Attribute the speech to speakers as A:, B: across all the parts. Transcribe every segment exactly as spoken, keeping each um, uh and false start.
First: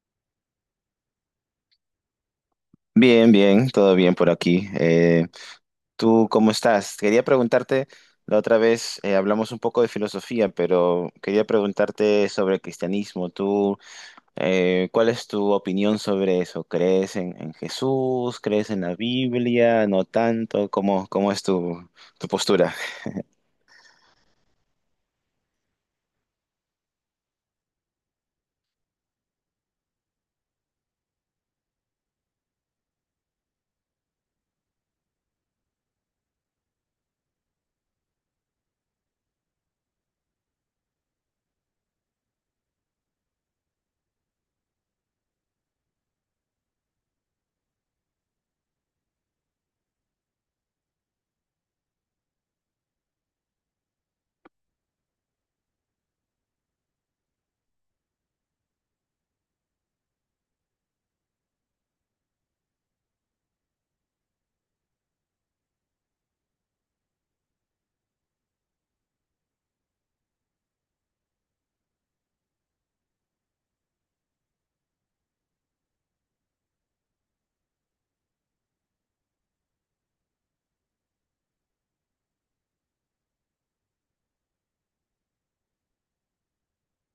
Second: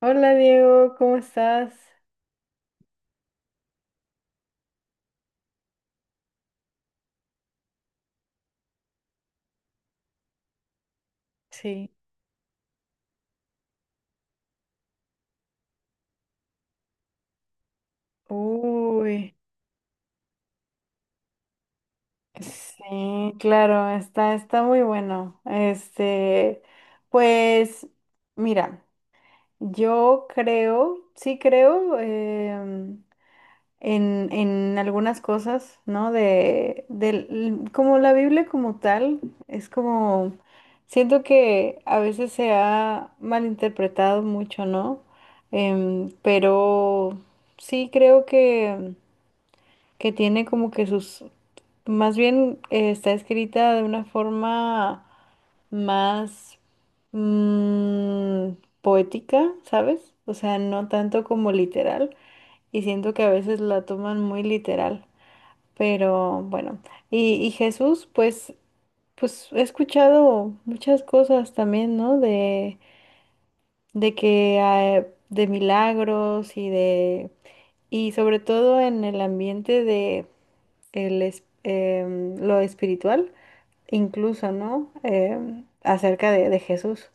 A: Hola Diego, ¿cómo estás?
B: Bien, bien, todo bien por aquí. Eh, ¿tú cómo estás? Quería preguntarte, la otra vez eh, hablamos un poco de filosofía, pero quería
A: Sí.
B: preguntarte sobre el cristianismo. ¿Tú, eh, cuál es tu opinión sobre eso? ¿Crees en, en Jesús? ¿Crees en la
A: Uy,
B: Biblia? ¿No tanto? ¿Cómo, cómo es tu, tu postura?
A: sí, claro, está, está muy bueno. Este, pues, mira, yo creo, sí creo em, en, en algunas cosas, ¿no? De, del, como la Biblia como tal, es como, siento que a veces se ha malinterpretado mucho, ¿no? Em, pero sí creo que que tiene como que sus, más bien eh, está escrita de una forma más mm, poética, ¿sabes? O sea, no tanto como literal, y siento que a veces la toman muy literal, pero bueno, y, y Jesús, pues, pues he escuchado muchas cosas también, ¿no? De, de que, eh, de milagros y de y sobre todo en el ambiente de el es- em, lo espiritual, incluso, ¿no? Em, acerca de, de Jesús.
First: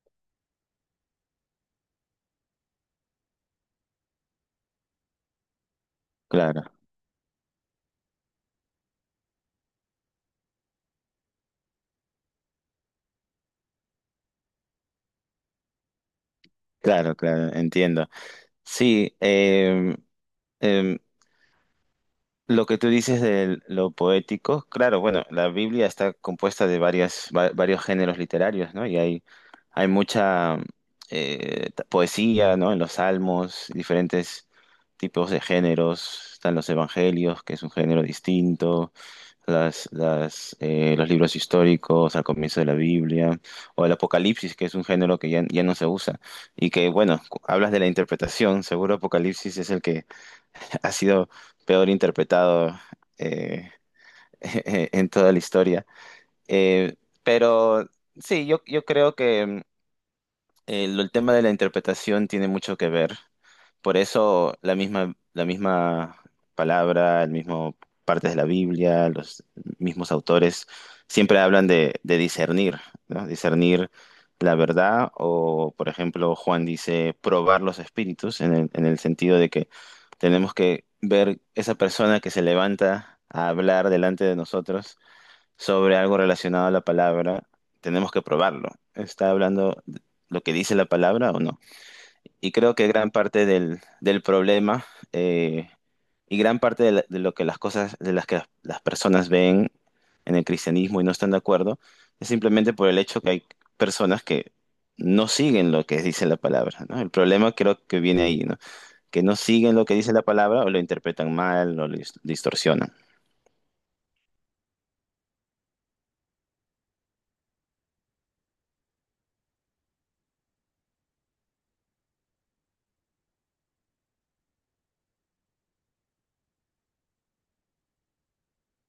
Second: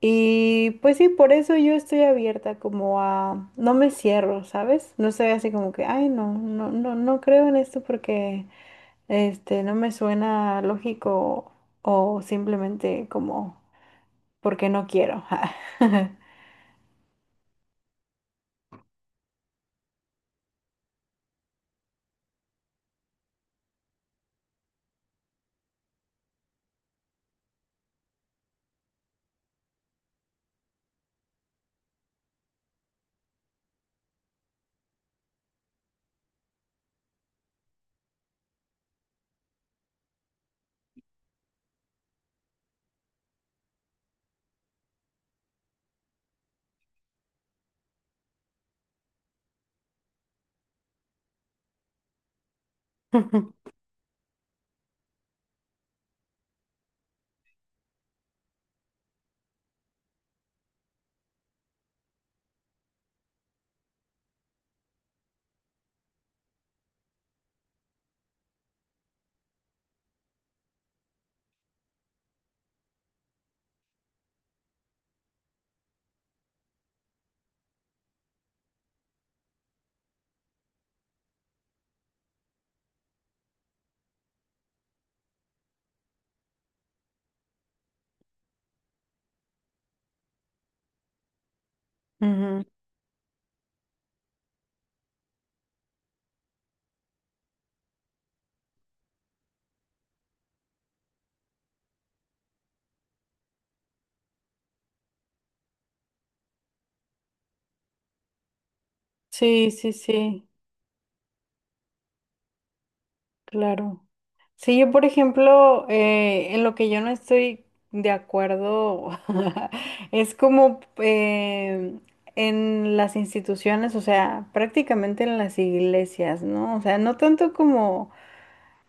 A: Y pues sí, por eso yo estoy abierta como a, no me cierro, ¿sabes? No soy así como que, ay, no,
B: Claro,
A: no, no, no creo en esto porque este no me suena lógico o simplemente como porque no quiero.
B: claro, claro, entiendo. Sí, em, em, lo que tú dices de lo poético, claro, bueno, la Biblia está compuesta de varias, va- varios géneros literarios, ¿no? Y hay, hay mucha eh, ta- poesía, ¿no? En los salmos, diferentes tipos de géneros, están los evangelios, que es un género distinto, las, las, eh, los libros históricos al comienzo de la Biblia, o el Apocalipsis, que es un género que ya, ya no se usa, y que, bueno, cu- hablas de la interpretación, seguro Apocalipsis es el que ha sido peor interpretado eh, en toda la historia. Eh, pero sí, yo, yo creo que mm, el, el tema de la interpretación tiene mucho que ver. Por eso la misma, la misma palabra, el mismo partes de la Biblia, los mismos autores siempre hablan de, de discernir, ¿no? Discernir la verdad o, por ejemplo, Juan dice probar los espíritus en el, en el sentido de que tenemos que ver esa persona que se levanta a hablar delante de nosotros sobre algo relacionado a la palabra, tenemos que probarlo. ¿Está hablando lo que dice la palabra o no? Y
A: Ujú.
B: creo que gran parte del, del problema eh, y gran parte de, la- de lo que las cosas, de las que las, las personas ven en el cristianismo y no están de acuerdo, es simplemente por el hecho que hay personas que no siguen lo que dice la palabra, ¿no? El problema creo que viene ahí, ¿no? Que no
A: Sí,
B: siguen lo
A: sí,
B: que dice la
A: sí,
B: palabra o lo interpretan mal o lo dis- distorsionan.
A: claro. Sí, yo por ejemplo, eh, en lo que yo no estoy de acuerdo. Es como em, en las instituciones, o sea, prácticamente en las iglesias, ¿no? O sea, no tanto como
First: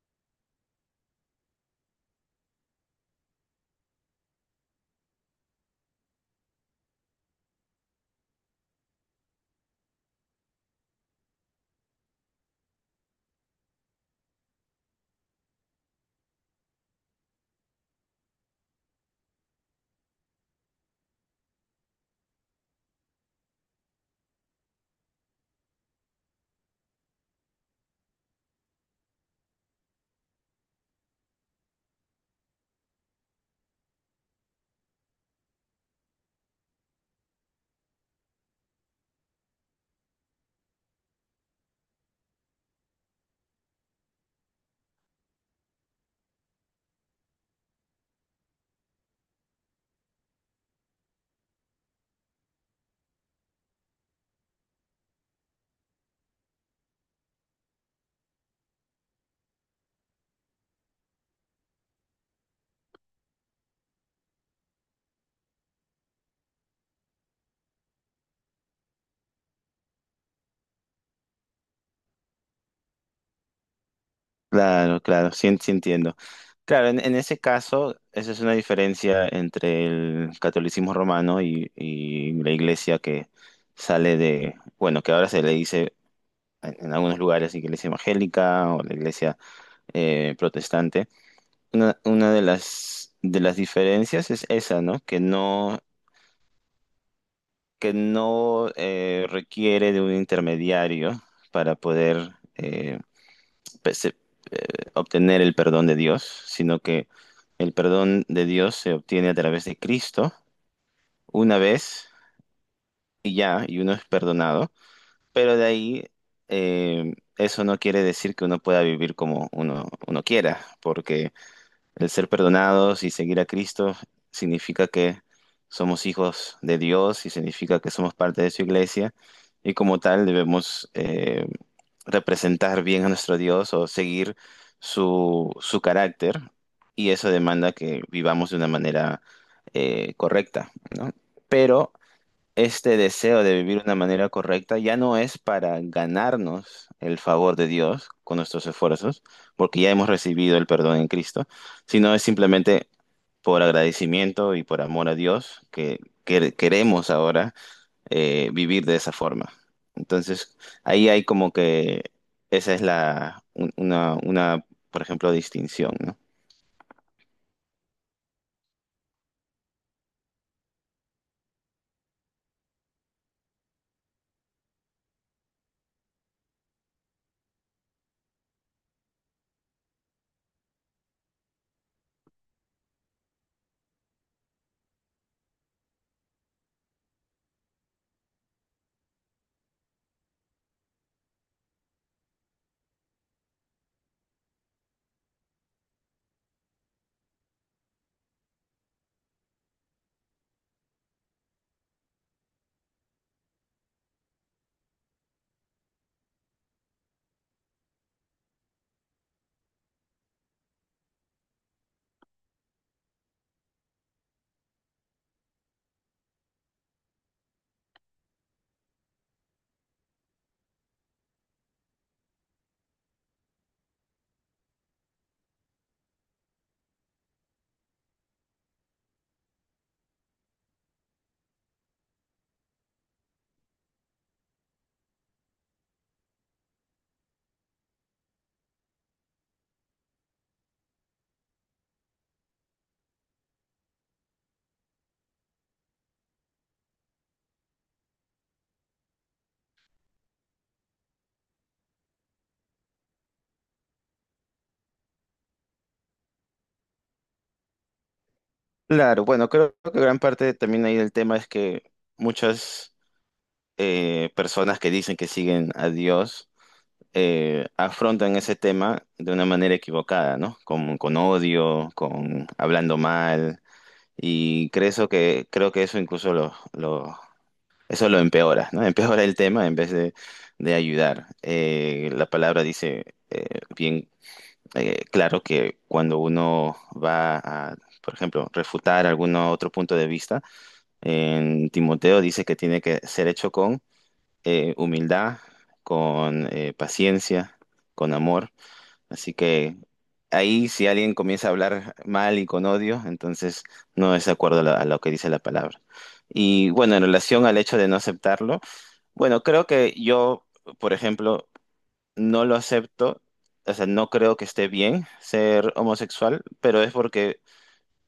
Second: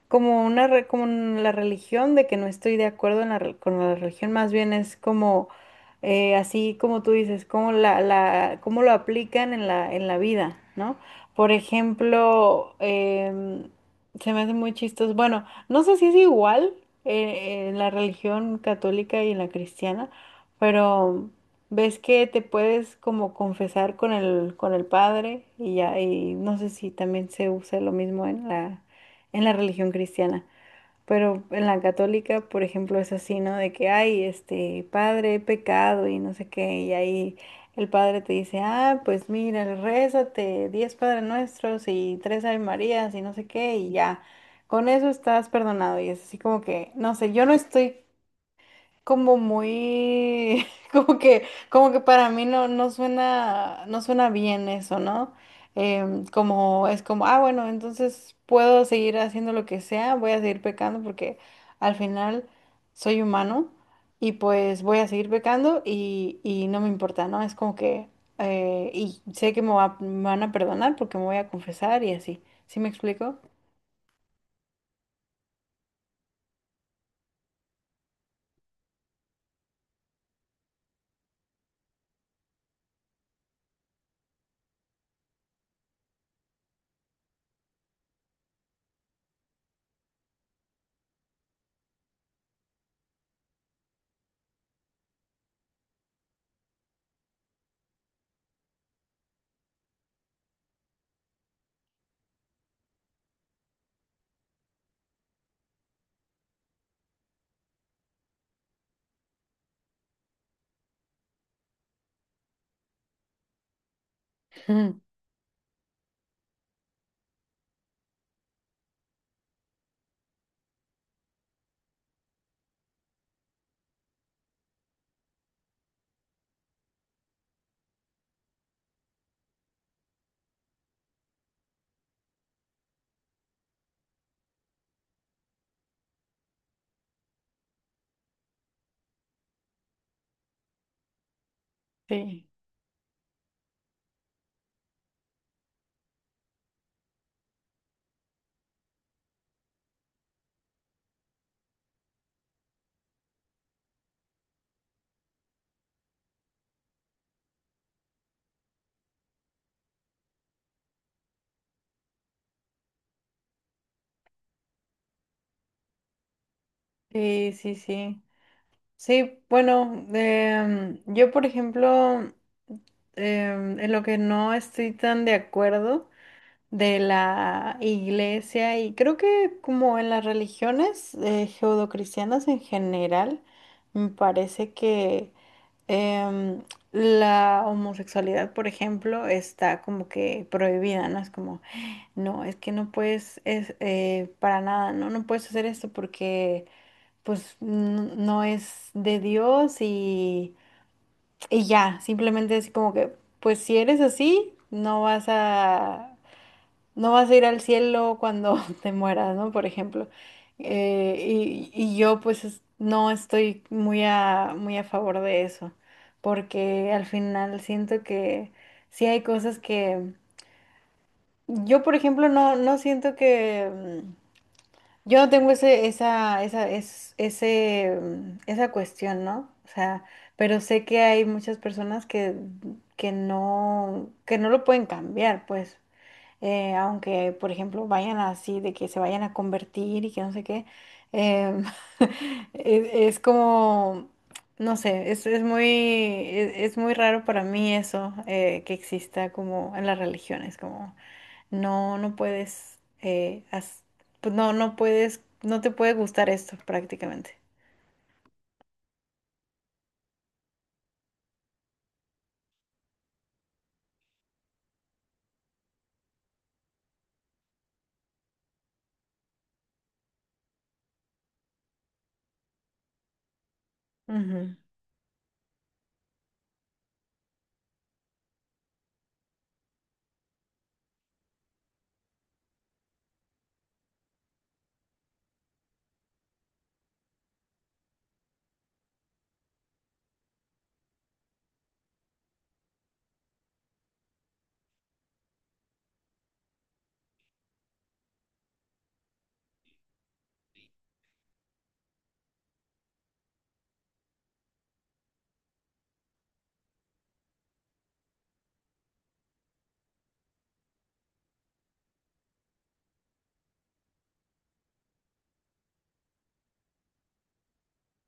A: como una re- como en la religión, de que no estoy de acuerdo en la re- con la religión, más bien es como eh, así como tú dices, cómo la, la cómo lo aplican en la en la vida, ¿no? Por ejemplo, em, se me hace muy chistoso. Bueno, no sé si es igual eh, en la religión católica y en la cristiana, pero ves que te puedes como confesar con el con el padre y ya y no sé si también se usa lo mismo en la en la religión cristiana. Pero en la católica, por ejemplo, es así, ¿no? De que, ay, este, padre, he pecado y no sé qué, y ahí el padre te dice, ah, pues mira, rézate, diez Padres Nuestros y tres Ave Marías y no sé qué, y ya, con eso estás perdonado. Y es así como que, no sé, yo no estoy como muy, como que, como que para mí no, no suena, no suena bien eso, ¿no? Em, como es como, ah, bueno, entonces puedo seguir haciendo lo que sea, voy a seguir pecando porque al final soy humano y pues voy a seguir pecando y, y no me importa, ¿no? Es como que, eh, y sé que me va- me van a perdonar porque me voy a confesar y así. ¿Sí me explico?
B: Claro, claro, sí, sí entiendo. Claro, en, en ese caso, esa es una diferencia entre el catolicismo romano y, y la iglesia que sale de, bueno, que ahora se le dice en, en algunos lugares iglesia evangélica o la iglesia eh, protestante. Una, una de las, de las diferencias es esa, ¿no? Que no, que no eh, requiere de un intermediario para poder, eh, pues, eh, obtener el perdón de Dios, sino que el perdón de Dios se obtiene a través de Cristo una vez y ya, y uno es perdonado, pero de ahí eh, eso no quiere decir que uno pueda vivir como uno, uno quiera, porque el ser perdonados y seguir a Cristo significa que somos hijos de Dios y significa que somos parte de su iglesia y como tal debemos... eh, representar bien a nuestro Dios o seguir su, su carácter y eso demanda que vivamos de una manera eh, correcta, ¿no? Pero
A: Sí.
B: este deseo de vivir de una manera correcta ya no es para ganarnos el favor de Dios con nuestros esfuerzos, porque ya hemos recibido el perdón en Cristo, sino es simplemente por agradecimiento y por amor a Dios que que queremos ahora eh, vivir de esa forma. Entonces, ahí hay como que esa es la, un- una, una, por ejemplo, distinción, ¿no?
A: Sí, sí, sí. Sí, bueno, em, yo por ejemplo, em, en lo que no estoy tan de acuerdo de la iglesia y creo que como en las religiones eh, judeocristianas en general, me parece que em, la homosexualidad, por ejemplo, está como que prohibida, ¿no? Es como, no, es que no puedes, es, eh, para nada, ¿no? No puedes hacer esto porque pues n- no es de Dios y, y ya, simplemente así como que, pues si eres así, no vas a, no vas a ir al cielo cuando te mueras, ¿no? Por ejemplo. Eh, y, y yo pues es- no estoy muy a, muy a favor de eso, porque al final siento que sí hay cosas que... Yo, por ejemplo, no, no siento que... Yo no tengo ese, esa, esa, es, ese, mm, esa cuestión, ¿no? O sea, pero sé que hay muchas personas que, que no, que no lo pueden cambiar, pues. Eh, aunque, por ejemplo, vayan así, de que se vayan a convertir y que no sé qué. em, es, es como, no sé, es, es muy, es, es muy raro para mí eso, eh, que exista como en las religiones, como. No, no puedes, eh, haz- pues no, no puedes, no te puede gustar esto prácticamente.
B: Claro, bueno, creo que gran parte también ahí del tema es que muchas eh, personas que dicen que siguen a Dios eh, afrontan ese tema de una manera equivocada, ¿no? Con, con odio, con hablando mal,
A: Ujú,
B: y creo eso que, creo que eso incluso los eso lo empeora, ¿no? Empeora el tema en vez de, de ayudar. Eh, la palabra dice eh, bien eh, claro que cuando uno va a, por ejemplo, refutar algún otro punto de vista, en Timoteo dice que tiene que ser hecho con eh, humildad, con eh, paciencia, con amor. Así que ahí si alguien comienza a hablar mal y con odio, entonces no es de acuerdo a la- a lo que dice la palabra. Y bueno, en relación al hecho de no aceptarlo, bueno, creo que yo, por ejemplo, no lo acepto, o sea, no creo que esté bien ser homosexual, pero es porque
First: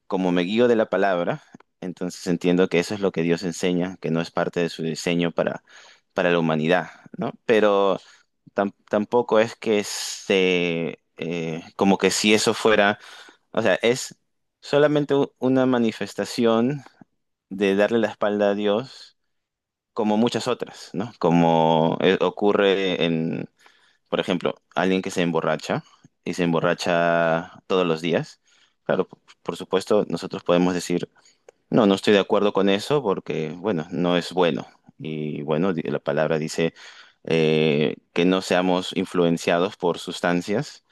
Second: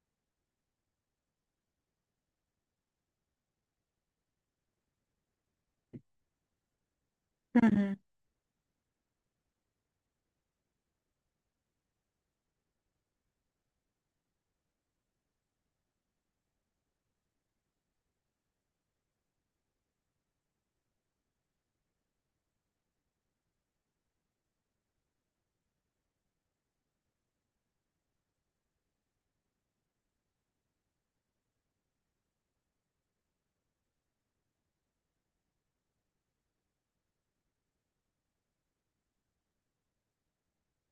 B: como me guío de la palabra, entonces entiendo que eso es lo que Dios enseña, que no es parte de su diseño para, para la humanidad, ¿no?
A: ujú,
B: Pero tam- tampoco es que se, eh, como que si eso fuera, o sea, es solamente u- una manifestación de darle la espalda a Dios como muchas otras, ¿no? Como eh, ocurre en, por ejemplo, alguien que se emborracha y se emborracha todos los días. Claro, p- por supuesto, nosotros podemos decir, no, no estoy de acuerdo con eso porque, bueno, no es bueno. Y bueno, di- la palabra dice eh, que no seamos influenciados por sustancias.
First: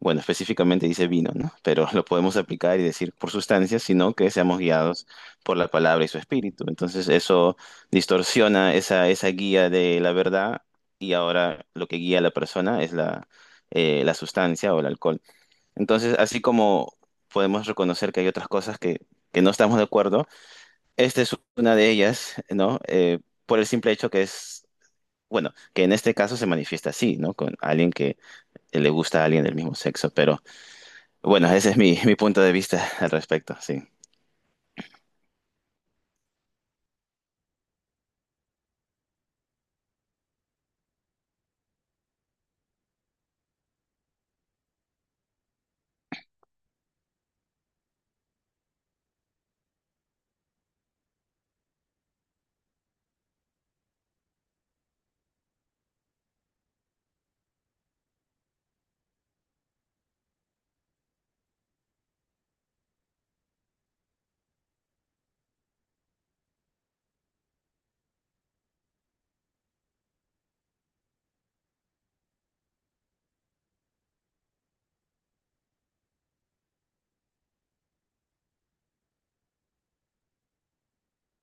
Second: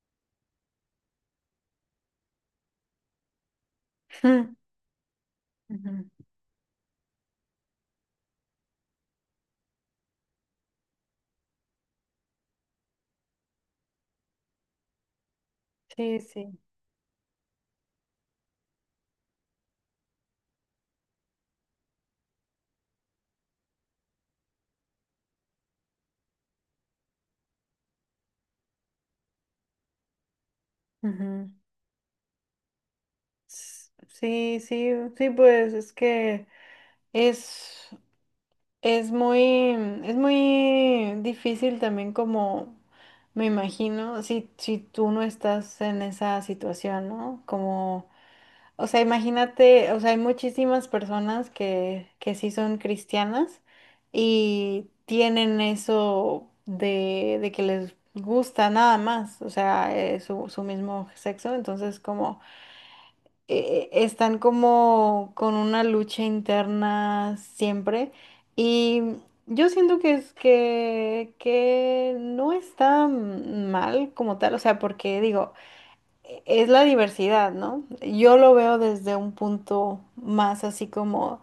B: Bueno, específicamente dice vino, ¿no? Pero lo podemos aplicar y decir por sustancias, sino que
A: ujú,
B: seamos guiados por la palabra y su
A: ujú.
B: espíritu. Entonces eso distorsiona esa, esa guía de la verdad y ahora lo que guía a la persona es la, eh, la sustancia o el alcohol. Entonces,
A: Sí,
B: así
A: sí.
B: como podemos reconocer que hay otras cosas que que no estamos de acuerdo, esta es una de ellas, ¿no? Eh, por el simple hecho que es, bueno, que en este caso se manifiesta así, ¿no? Con alguien que le gusta a alguien del mismo sexo, pero bueno,
A: Ujú.
B: ese es mi, mi punto de vista al respecto, sí.
A: S- Sí, sí, sí, pues es que es, es muy, es muy difícil también como, me imagino, si, si tú no estás en esa situación, ¿no? Como. O sea, imagínate, o sea, hay muchísimas personas que, que sí son cristianas y tienen eso de, de que les gusta nada más, o sea, eh, su, su mismo sexo, entonces como eh, eh, están como con una lucha interna siempre y yo siento que es que, que no está mal como tal, o sea, porque digo, es la diversidad, ¿no? Yo lo veo desde un punto más así como,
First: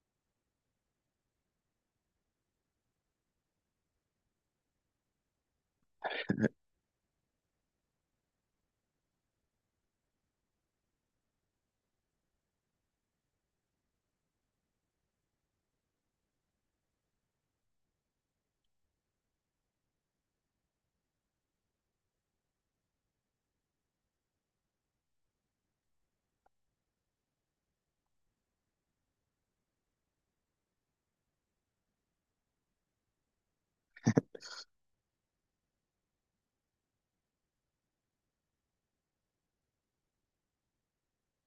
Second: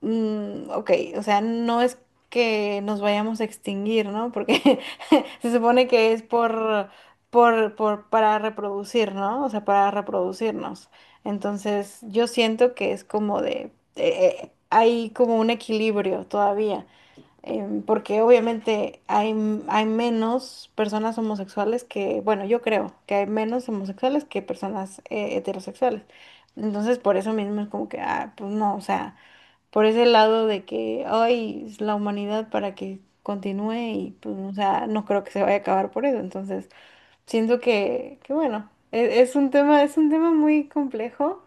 A: mm, ok, o sea, no es que nos vayamos a extinguir, ¿no? Porque se supone que es por, por, por, para reproducir, ¿no? O sea, para reproducirnos. Entonces, yo siento que es como de, eh, eh, hay como un equilibrio todavía em, porque obviamente hay, m- hay menos personas homosexuales que, bueno, yo creo que hay menos homosexuales que personas eh, heterosexuales. Entonces, por eso mismo es como que, ah, pues no, o sea, por ese lado de que, ay, es la humanidad para que continúe y, pues, o sea, no creo que se vaya a acabar por eso. Entonces, siento que, que bueno, e- es un tema, es un tema muy complejo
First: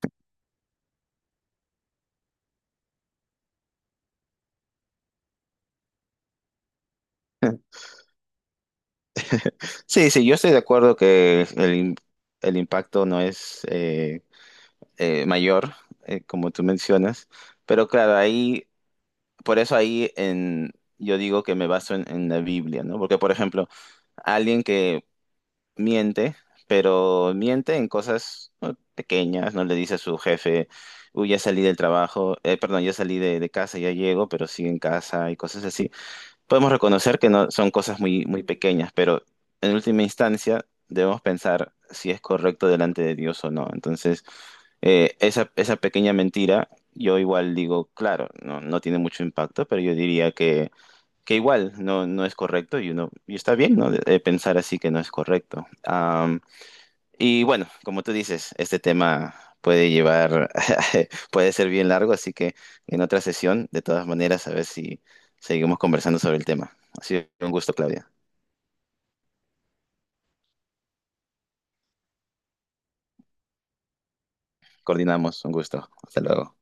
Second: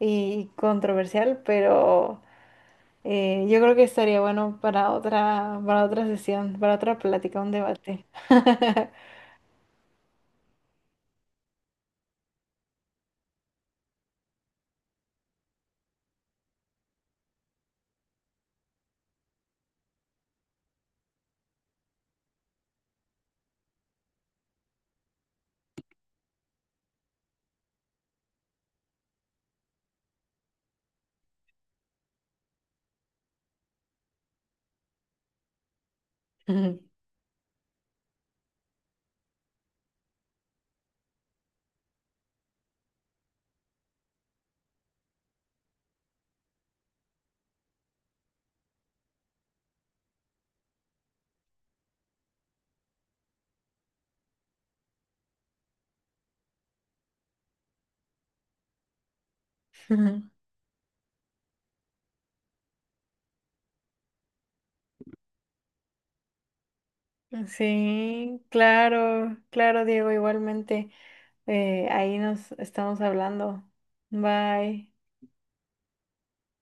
A: y controversial, pero... Eh, yo creo que estaría bueno para otra, para otra sesión, para otra plática, un debate.
B: Sí, sí, yo estoy de acuerdo que el, im- el impacto no es eh, eh, mayor, eh, como tú mencionas, pero claro, ahí, por eso ahí en, yo digo que me baso en, en la Biblia, ¿no? Porque, por ejemplo, alguien que miente, pero miente en cosas, ¿no?, pequeñas, no le dice a su jefe, uy, ya salí del trabajo, eh, perdón, ya salí de, de casa, ya llego, pero sigue en casa y cosas así. Podemos
A: Ujú.
B: reconocer que no son cosas muy, muy pequeñas, pero en última instancia debemos pensar si es correcto delante de Dios o no. Entonces, eh, esa, esa pequeña mentira, yo igual digo, claro, no, no tiene mucho impacto, pero yo diría que que igual no, no es correcto y uno y está bien, ¿no?, de- de pensar así que no es correcto. Am, y bueno, como tú dices, este tema puede llevar, puede ser bien largo, así que en otra sesión, de todas maneras, a ver si seguimos conversando sobre el tema. Ha sido
A: Ujú.
B: un gusto, Claudia.
A: Sí, claro, claro, Diego, igualmente. Eh, ahí nos estamos hablando. Bye.
B: Coordinamos, un gusto. Hasta luego.